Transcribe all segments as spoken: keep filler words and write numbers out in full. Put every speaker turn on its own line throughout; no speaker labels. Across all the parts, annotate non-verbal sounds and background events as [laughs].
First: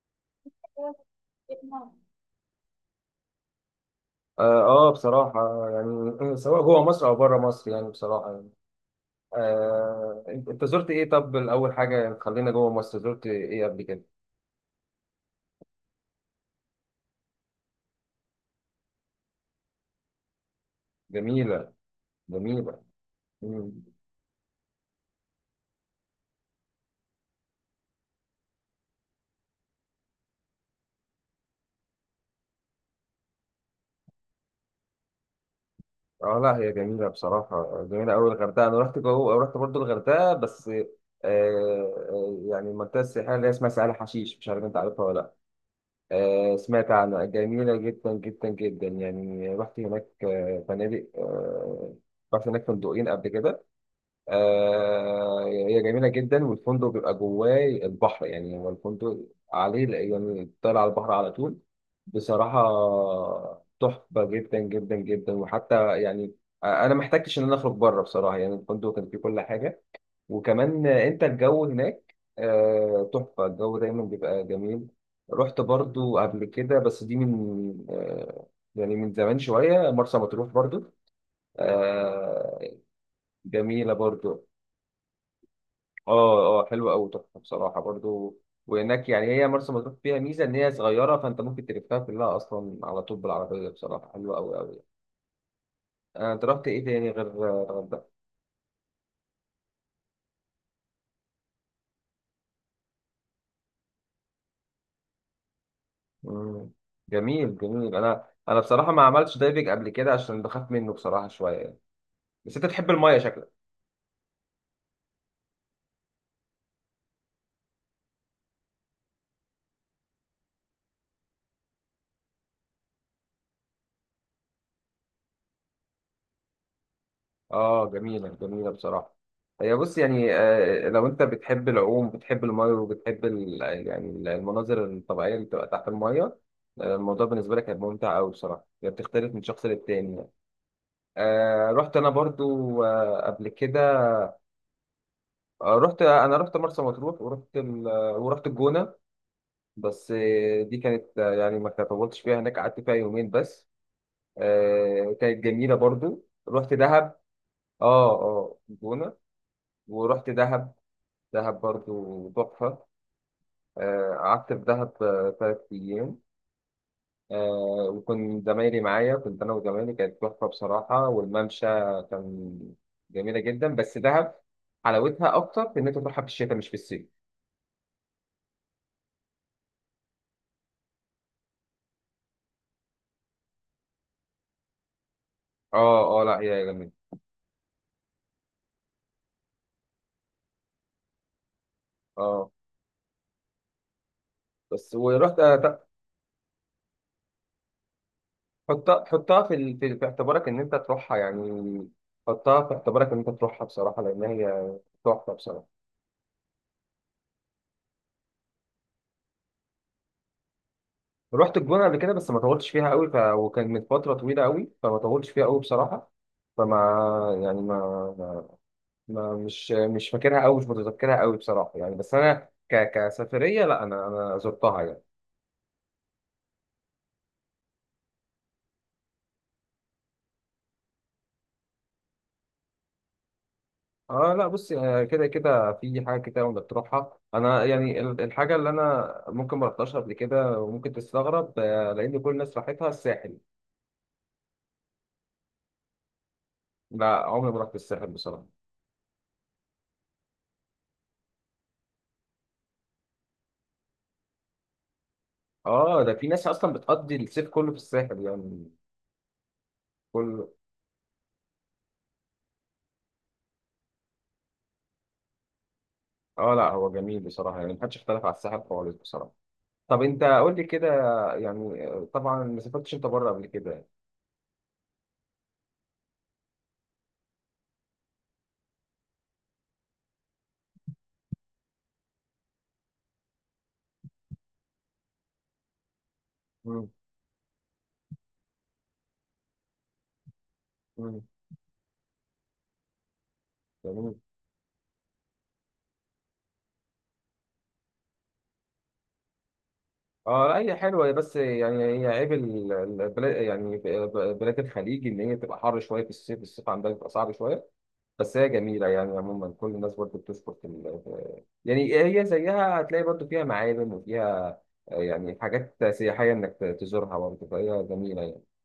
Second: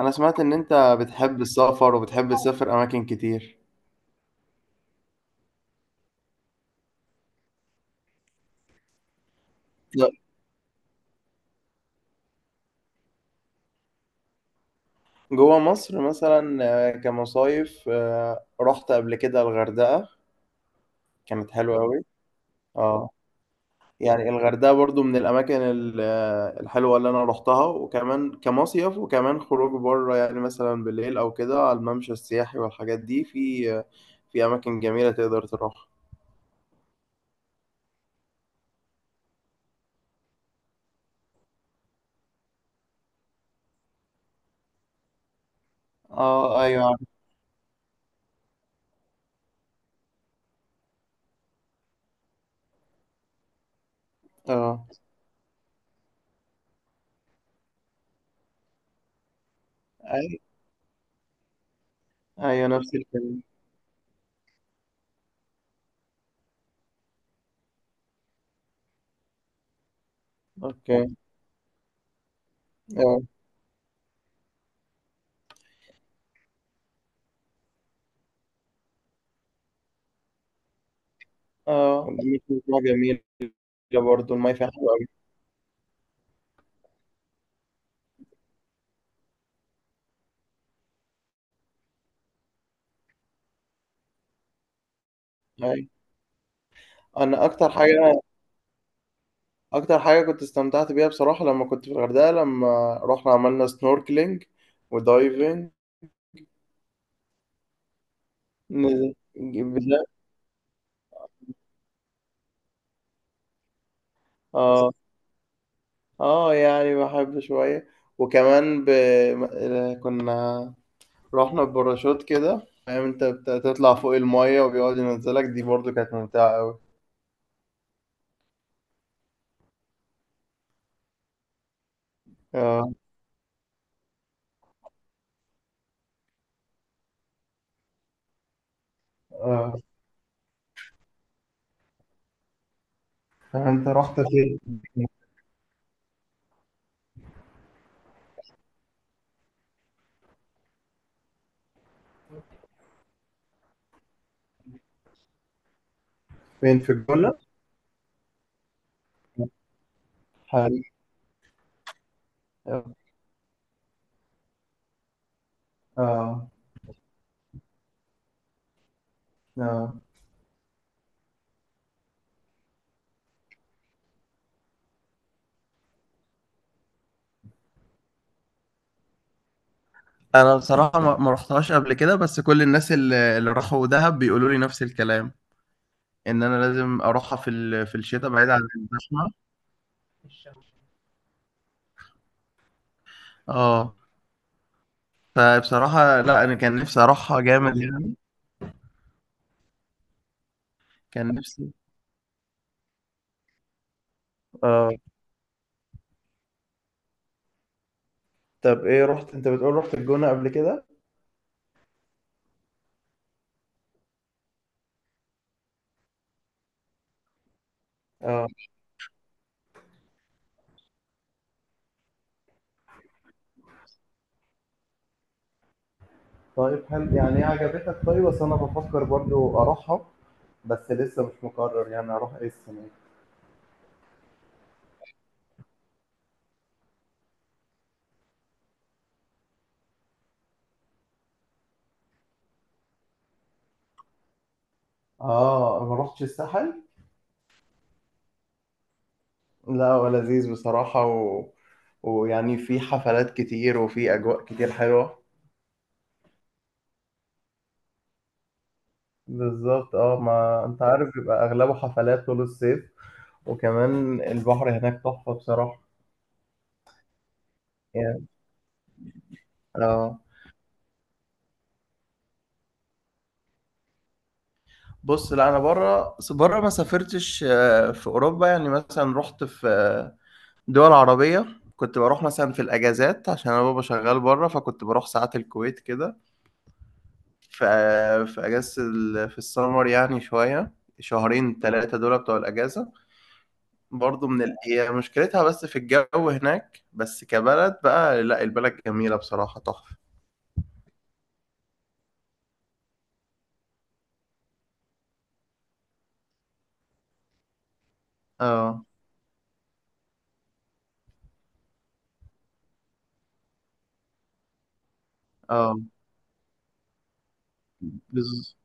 انا سمعت ان انت بتحب السفر وبتحب تسافر اماكن كتير.
اه آه، بصراحة، يعني سواء جوه مصر او بره مصر، يعني بصراحة يعني.
لا.
آه انت أنت زرت ايه؟ طب الاول حاجة، يعني خلينا جوه مصر، زرت ايه قبل كده؟
جوه مصر مثلا. آه، كمصايف، آه، رحت قبل كده الغردقة. كانت
جميلة.
حلوة قوي.
جميلة.
اه.
مم.
يعني الغردقة برضو من الاماكن ال- آه، الحلوة اللي انا رحتها، وكمان كمصيف، وكمان خروج بره، يعني مثلا بالليل او كده على الممشى السياحي والحاجات دي، في آه، في اماكن جميلة تقدر تروحها.
اه، لا هي جميلة بصراحة، جميلة اوي الغردقة. انا رحت جوه، رحت برضو الغردقة بس آه آه، يعني المنطقة السياحية اللي هي اسمها سهل حشيش، مش عارف انت عارفها ولا لا؟ آه
اه، ايوه،
سمعت
عارف.
عنها جميلة جدا جدا جدا، يعني رحت هناك آه، فنادق آه رحت هناك فندقين قبل كده.
اه،
آه هي جميلة جدا، والفندق بيبقى جواه البحر، يعني هو الفندق عليه،
اي،
يعني بتطلع على البحر على طول بصراحة.
ايوه، نفس الكلام.
تحفة جدا جدا جدا، وحتى يعني أنا ما احتجتش إن أنا أخرج بره، بصراحة يعني الفندق كان فيه كل حاجة. وكمان
اوكي.
أنت، الجو هناك آه،
اه
تحفة، الجو دايما بيبقى جميل. رحت برضو قبل كده، بس دي من آه، يعني من زمان شوية، مرسى مطروح برضو.
اه، دي
آه،
بتبقى جميلة.
جميلة
برضه
برضو.
الماية فيها حلوة أوي.
اه، اه، حلوه قوي تحفه بصراحه برضو. وهناك يعني هي مرسى مطروح فيها ميزه، ان هي صغيره فانت ممكن تلفها كلها اصلا على طول بالعربيه، بصراحه حلوه قوي قوي.
أيوة.
انا انت رحت ايه تاني غير
أنا أكتر
الغردقه؟
حاجة أكتر حاجة كنت استمتعت بيها بصراحة لما كنت في الغردقة، لما رحنا عملنا سنوركلينج ودايفنج [laughs]
مم. جميل جميل، انا انا بصراحه ما
نزل
عملتش دايفنج قبل
بجد.
كده عشان بخاف منه بصراحه شويه يعني. بس انت بتحب المايه شكلك؟
آه. آه، يعني بحب شوية. وكمان ب... م- كنا رحنا بباراشوت كده، فاهم، أنت بتطلع فوق الماية وبيقعد ينزلك، دي برضه كانت ممتعة أوي.
اه، جميلة جميلة بصراحة. هي بص يعني، آه، لو انت بتحب العوم، بتحب المية
آه
وبتحب ال- يعني المناظر الطبيعية اللي بتبقى تحت المية، آه، الموضوع بالنسبة لك هيبقى ممتع أوي، بصراحة هي بتختلف من شخص
آه.
للتاني يعني. آه رحت أنا برضو آه قبل كده.
فأنت رحت فين؟
آه رحت أنا رحت مرسى مطروح، ورحت ال... آه، ورحت الجونة. بس آه، دي كانت آه، يعني ما طولتش فيها هناك، قعدت فيها يومين بس. آه كانت جميلة. برضو رحت
فين في
دهب.
الجونة؟
اه، اه، الجونة. ورحت دهب.
حلو.
دهب برضو تحفة. آه، قعدت في دهب آه، تلات أيام.
آه
آه، وكنت زمايلي معايا، كنت أنا وزمايلي
آه.
كانت تحفة بصراحة، والممشى كان جميلة جدا. بس دهب حلاوتها أكتر في إن أنت تروحها في الشتاء، مش في الصيف.
انا بصراحه ما ما رحتهاش قبل كده، بس كل الناس اللي اللي راحوا دهب بيقولوا لي نفس الكلام،
أه، أه، لا
ان انا
هي جميلة.
لازم اروحها في ال- في الشتاء، بعيد عن الزحمه.
أه
اه.
بس ورحت آه،
فبصراحه لا، انا كان نفسي اروحها جامد يعني.
حطها حطها في ال- في في اعتبارك إن أنت تروحها
كان نفسي.
يعني. حطها في اعتبارك إن أنت تروحها بصراحة، لأن هي
اه.
تحفة بصراحة.
طب ايه، رحت انت، بتقول رحت الجونه قبل كده؟
رحت الجونة قبل كده، بس ما طولتش فيها قوي ف... وكان من فترة طويلة قوي، فما طولتش فيها قوي بصراحة. فما يعني ما,
اه.
ما... ما مش مش فاكرها قوي، مش متذكرها قوي بصراحة يعني. بس أنا ك... كسفرية، لا أنا أنا زرتها يعني.
طيب، هل يعني ايه عجبتك؟ طيب بس انا بفكر برضو اروحها، بس لسه مش مقرر يعني اروح ايه السنه دي.
اه، لا بص، آه، كده كده في حاجة كده. وانت بتروحها، انا يعني ال- الحاجة اللي انا ممكن ما رحتهاش قبل كده، وممكن تستغرب، آه، لان كل الناس راحتها الساحل.
اه، ما رحتش الساحل.
لا، عمري ما رحت الساحل بصراحة.
لا، هو لذيذ بصراحة و... ويعني في حفلات كتير وفي أجواء كتير حلوة.
اه، ده في ناس اصلا بتقضي الصيف كله في الساحل يعني.
بالظبط. اه،
كل
ما أنت عارف بيبقى أغلبه حفلات طول الصيف. وكمان البحر هناك تحفة بصراحة.
اه، لا هو جميل بصراحه، يعني محدش اختلف
يعني.
على الساحل خالص بصراحه. طب
اه.
انت قول لي كده، يعني آه، طبعا ما سافرتش انت بره قبل كده؟
بص، لا أنا بره بره ما سافرتش، آه، في أوروبا، يعني مثلا رحت في آه، دول عربية. كنت بروح مثلا في الأجازات عشان أنا بابا شغال بره، فكنت بروح ساعات الكويت كده.
مم.
في في اجازه ال- في السمر يعني شويه،
مم.
شهرين ثلاثه دول بتوع الاجازه.
جميل.
برضو من ال... هي مشكلتها بس في الجو هناك، بس كبلد بقى، لا البلد جميله بصراحه، تحفه.
اه، لا هي حلوه، هي بس يعني هي عيب ال- البلاد، يعني ب- بلاد الخليج ان هي بتبقى حر شويه في الصيف الصيف عندها بيبقى صعب شويه. بس هي
اه
جميله، يعني عموما كل الناس برضه بتشكر في ال- في- يعني هي زيها، هتلاقي برضه فيها معالم وفيها آه، يعني
اه.
حاجات سياحيه انك ت- تزورها برضه، فهي جميله يعني.
بز...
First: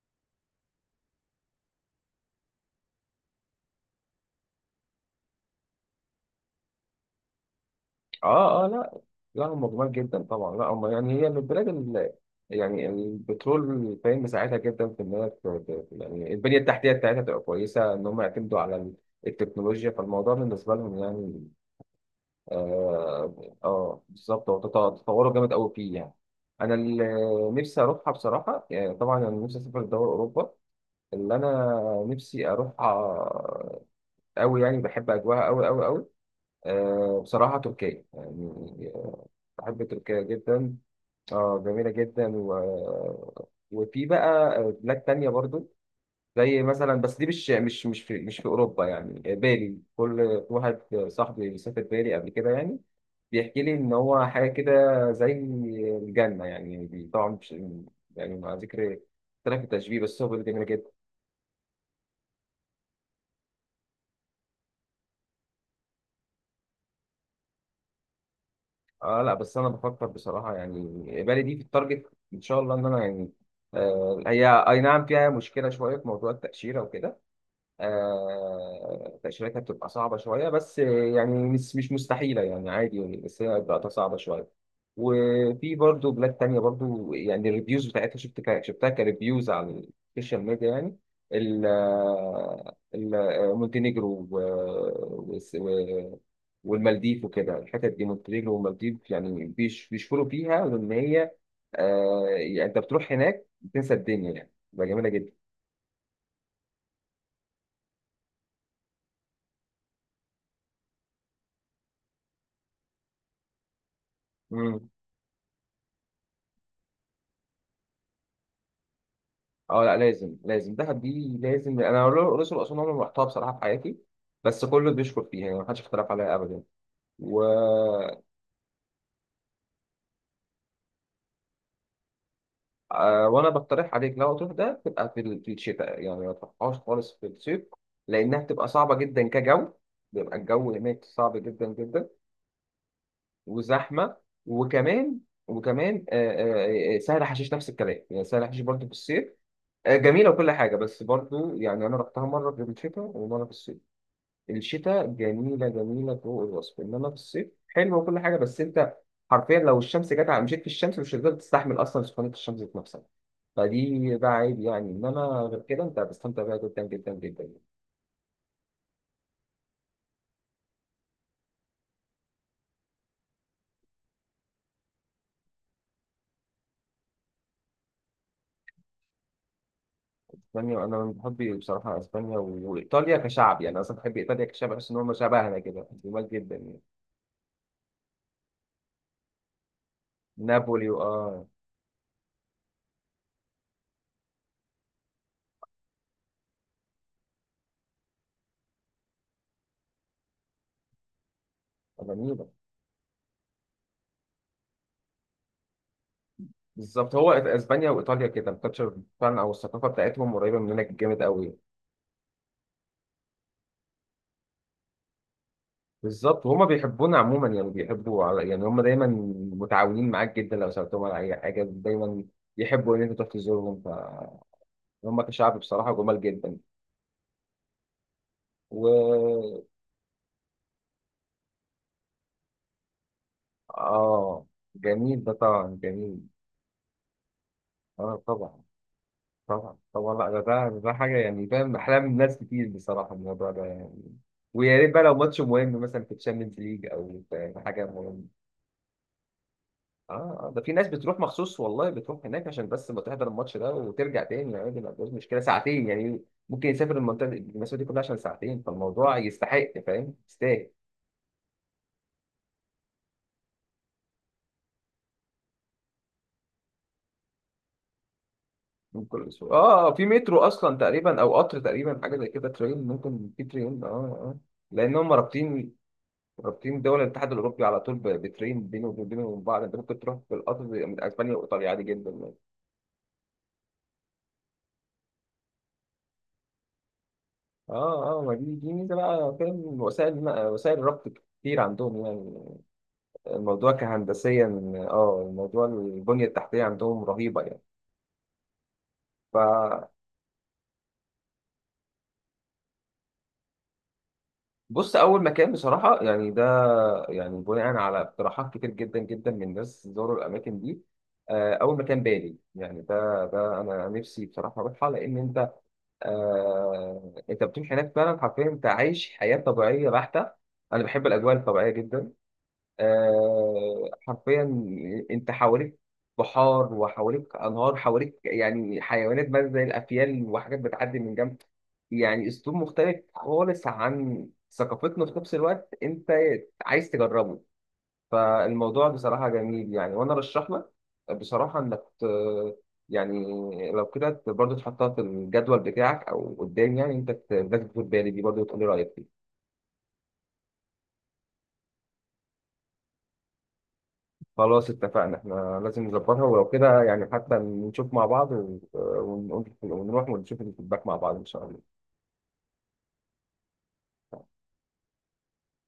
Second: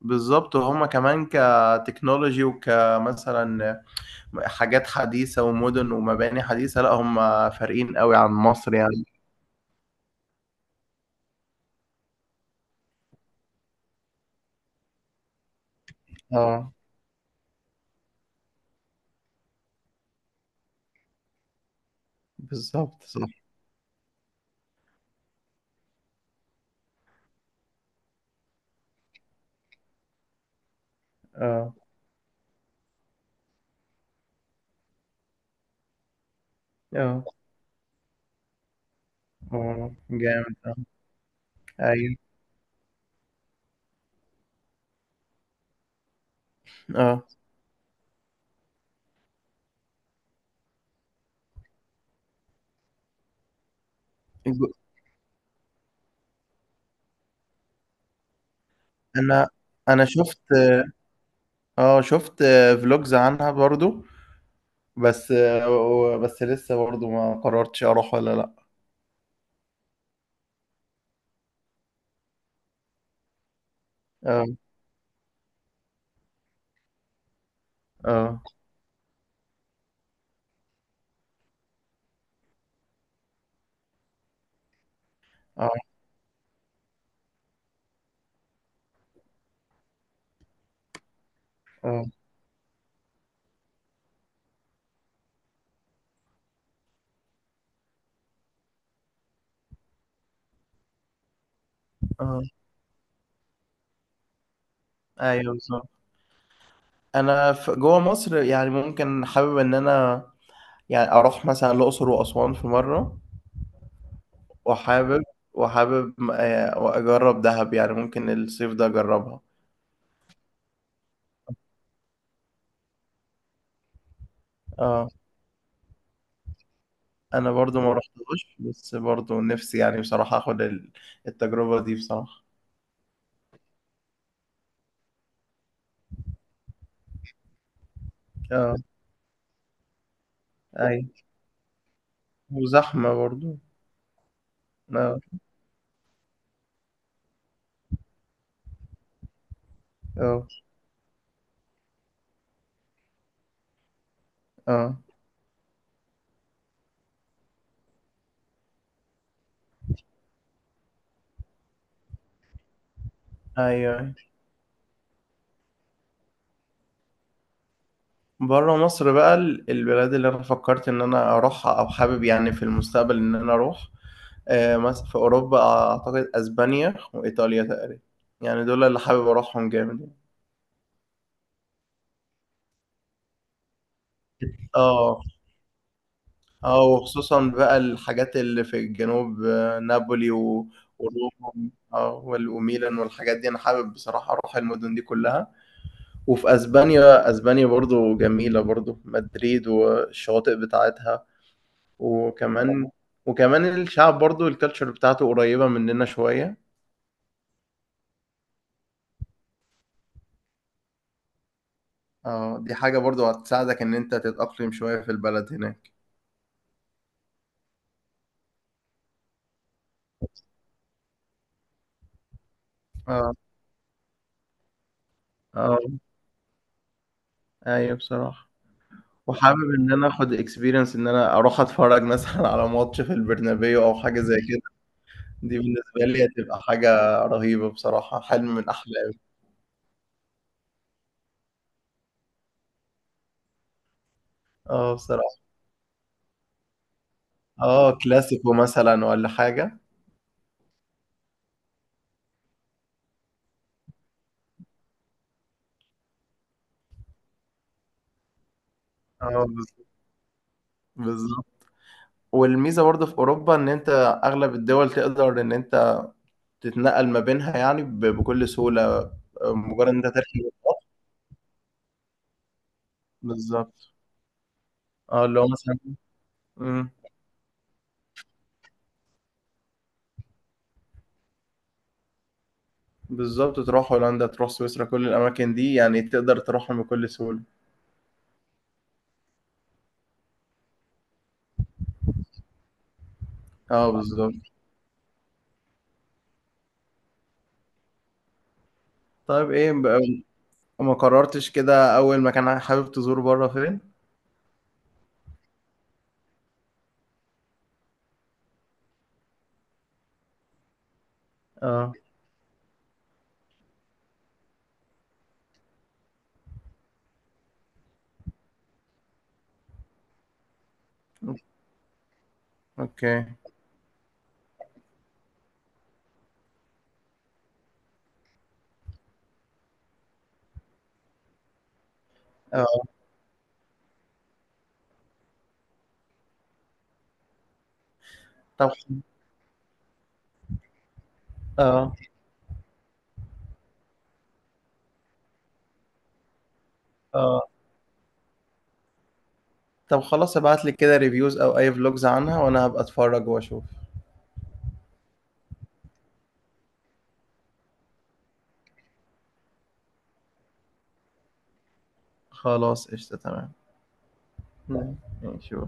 بالظبط، وهما كمان كتكنولوجي وكمثلا حاجات حديثه ومدن ومباني حديثه، لا هما فارقين قوي عن
اه، اه،
مصر
لا،
يعني.
لا هم جمال جدا طبعا، لا هم يعني، هي من البلاد اللي يعني البترول، فاهم، مساعدها جدا في ان هي ت- ت- يعني البنيه
اه
التحتيه بتاعتها تبقى كويسه، ان هم يعتمدوا على ال- التكنولوجيا، فالموضوع بالنسبه لهم يعني.
بالظبط صح.
اه. آه بالظبط، هو تط- تطوروا جامد قوي فيه يعني. انا اللي نفسي اروحها بصراحه، يعني طبعا انا نفسي اسافر لدول اوروبا اللي
اه
انا نفسي اروحها قوي، يعني بحب اجواها قوي قوي قوي. آه،
اه
بصراحة تركيا يعني، بحب
اه،
تركيا
جامد، اه،
جدا. اه، جميلة
ايوه،
جدا و... وفي بقى بلاد تانية برضو، زي مثلا، بس
اه.
دي مش مش مش في مش في أوروبا، يعني بالي. كل واحد صاحبي سافر بالي قبل كده يعني، بيحكي لي إن هو حاجة كده، زي الجنة يعني، بي- طبعا مش يعني، مع ذكر
انا
اختلاف التشبيه،
انا
بس هو
شفت
بيقول جميلة جدا.
اه شفت فلوجز عنها برضو، بس آه، بس لسه برضو ما قررتش اروح ولا لا.
اه، لا بس أنا بفكر بصراحة يعني، بالي دي في التارجت إن شاء الله، إن أنا يعني آه
اه
هي أي نعم فيها مشكلة شوية في موضوع التأشيرة وكده.
اه
آه، تأشيرتها بتبقى صعبة شوية، بس يعني مش مش مستحيلة، يعني عادي يعني، بس هي بتبقى صعبة شوية.
اه
وفي برضو بلاد تانية برضو، يعني الريفيوز بتاعتها شفت ك- شفتها كريفيوز على السوشيال ميديا يعني. ال
اه
ال- مونتينيجرو و- وس- و- والمالديف وكده، الحتت دي مونتينيجرو والمالديف، يعني بيش- بيشكروا فيها لأن هي آه،
اه،
يعني أنت بتروح هناك بتنسى الدنيا، يعني بقى جميلة
ايوه، بالظبط. انا في جوه مصر يعني ممكن حابب ان انا يعني اروح مثلا الاقصر واسوان في مره.
جدا.
وحابب، وحابب آه، اجرب دهب يعني ممكن الصيف ده اجربها.
اه، لا لازم، لازم دهب دي لازم. انا الاقصر واسوان عمري ما رحتها بصراحه في حياتي، بس كله
اه،
بيشكر فيها، يعني محدش اختلف عليها ابدا و...
انا برضو ما رحتهاش، بس برضو نفسي يعني بصراحه اخد ال- التجربه دي بصراحه.
آه، وانا بقترح عليك لو تروح ده تبقى في ال- في الشتاء، يعني ما تروحهاش خالص في الصيف، لانها بتبقى
اه
صعبه جدا كجو. بيبقى الجو هناك
ايوه،
صعب جدا جدا،
وزحمة برضه.
وزحمه. وكمان
آه،
وكمان آه، آه، آه، سهل حشيش نفس الكلام، يعني سهل حشيش برضه في الصيف، آه، جميله
آه،
وكل حاجه، بس برضه يعني انا رحتها مره في الشتاء ومره في الصيف.
آه،
الشتاء جميلة جميلة فوق الوصف، إنما في الصيف حلوة وكل حاجة، بس أنت حرفيا لو الشمس جت على، مشيت في الشمس مش هتقدر تستحمل أصلا سخونية الشمس ذات نفسها.
أيوه، أيوه.
فدي بقى عيب يعني، إنما غير كده أنت هتستمتع بيها جدا جدا جدا يعني.
برّه مصر بقى، ال البلاد اللي أنا فكّرت إن أنا أروحها أو حابب يعني في المستقبل إن أنا أروح، آآ، مثلًا في أوروبا، أعتقد أسبانيا وإيطاليا تقريبًا، يعني دول اللي حابب أروحهم جامد يعني.
إسبانيا، أنا من محبي بصراحة إسبانيا و- وإيطاليا كشعب، يعني أنا أصلا بحب إيطاليا كشعب، بحس إن هم
آه،
شبهنا كده، جمال جدا يعني.
آه، وخصوصًا بقى الحاجات اللي في الجنوب، آه، نابولي، و
نابولي وآه
وروما، آه، وال وميلان والحاجات دي، أنا حابب بصراحة أروح المدن دي كلّها. وفي اسبانيا اسبانيا برضو جميلة، برضو مدريد والشواطئ بتاعتها،
جميلة.
وكمان وكمان الشعب برضو، الكالتشر بتاعته قريبة مننا شوية.
بالظبط، هو إسبانيا وإيطاليا كده الكالتشر فعلا، أو الثقافة بتاعتهم قريبة مننا جامد قوي.
اه، دي حاجة برضو هتساعدك ان انت تتأقلم شوية في البلد هناك.
بالظبط، وهما بيحبونا عموما، يعني بيحبوا على، يعني هما دايما متعاونين معاك جدا، لو سألتهم على أي حاجة دايما يحبوا إن أنت تروح
اه
تزورهم. فهم كشعب
اه
بصراحة جمال جدا.
ايوه بصراحة.
و
وحابب ان انا اخد اكسبيرينس، ان انا اروح اتفرج مثلا على ماتش في البرنابيو او حاجة زي
آه
كده.
جميل ده،
دي
طبعا
بالنسبة
جميل.
لي هتبقى حاجة رهيبة بصراحة،
آه
حلم
طبعا
من احلامي.
طبعا طبعا، لا ده ده ده حاجة، يعني فاهم، أحلام ناس كتير بصراحة الموضوع ده يعني. ويا ريت
اه
بقى لو
بصراحة.
ماتش مهم مثلا في الشامبيونز ليج، أو في في حاجة
اه،
مهمة.
كلاسيكو مثلا ولا حاجة.
اه، آه، ده في ناس بتروح مخصوص والله، بتروح هناك عشان بس ما تحضر الماتش ده وترجع تاني يعني، دي ما فيهاش مشكله، ساعتين يعني. ممكن يسافر المنطقه دي- المسافه دي كلها عشان ساعتين، فالموضوع
اه
يستحق،
بالظبط،
فاهم، يستاهل.
بالظبط. والميزه برضه في اوروبا ان انت اغلب الدول تقدر ان انت تتنقل ما بينها يعني ب- بكل سهوله،
ممكن، اه
مجرد
آه،
ان
في
انت
مترو
تركب
اصلا
القطر.
تقريبا او قطر تقريبا، حاجه زي كده، ترين. ممكن في ترين. اه
بالظبط.
اه لان هم
اه اللي هو
رابطين،
مثلا.
رابطين
مم.
دول الاتحاد الاوروبي على طول ب- بترين بينهم، وبينهم وبين بعض. انت ممكن تروح بالقطر من اسبانيا وايطاليا عادي جدا يعني.
بالظبط، تروح هولندا، تروح سويسرا، كل الاماكن دي يعني تقدر تروحهم بكل سهوله.
اه، اه، ما دي دي ميزه بقى، فاهم، وسائل وسائل الربط كتير عندهم يعني. الموضوع
اه بالظبط.
كهندسيا، اه، الموضوع البنية التحتية عندهم رهيبة يعني.
طيب ايه
فبص،
بقى، ما قررتش كده اول مكان حابب تزور بره فين؟
أول مكان بصراحة يعني، ده يعني بناء على اقتراحات كتير جدا جدا من ناس زوروا الأماكن دي. آه، أول
اه،
مكان بالي، يعني ده ده أنا نفسي بصراحة أروحها، لأن أنت آه أنت بتروح هناك فعلا، حرفيا أنت عايش حياة طبيعية بحتة. أنا بحب الأجواء الطبيعية جدا،
اوكي،
آه، حرفيا انت حواليك بحار، وحواليك انهار، حواليك يعني حيوانات بقى زي الافيال، وحاجات بتعدي من جنب. يعني اسلوب
اه،
مختلف خالص عن ثقافتنا، في نفس الوقت انت عايز تجربه،
طب،
فالموضوع بصراحة جميل يعني. وانا رشح لك بصراحة انك
اه
ت- يعني لو كده برضه تحطها في الجدول بتاعك او قدام، يعني انت ت-
اه،
لازم تاخد بالي دي برضه، وتقول لي رايك فيها.
طب خلاص، ابعت لي كده ريفيوز او اي فلوجز عنها وانا هبقى اتفرج واشوف.
خلاص اتفقنا، احنا لازم نظبطها ولو كده يعني، حتى نشوف مع بعض و- ونقول- ونروح ونشوف الفيدباك مع بعض ان شاء الله.
خلاص قشطة تمام. مم. يعني شو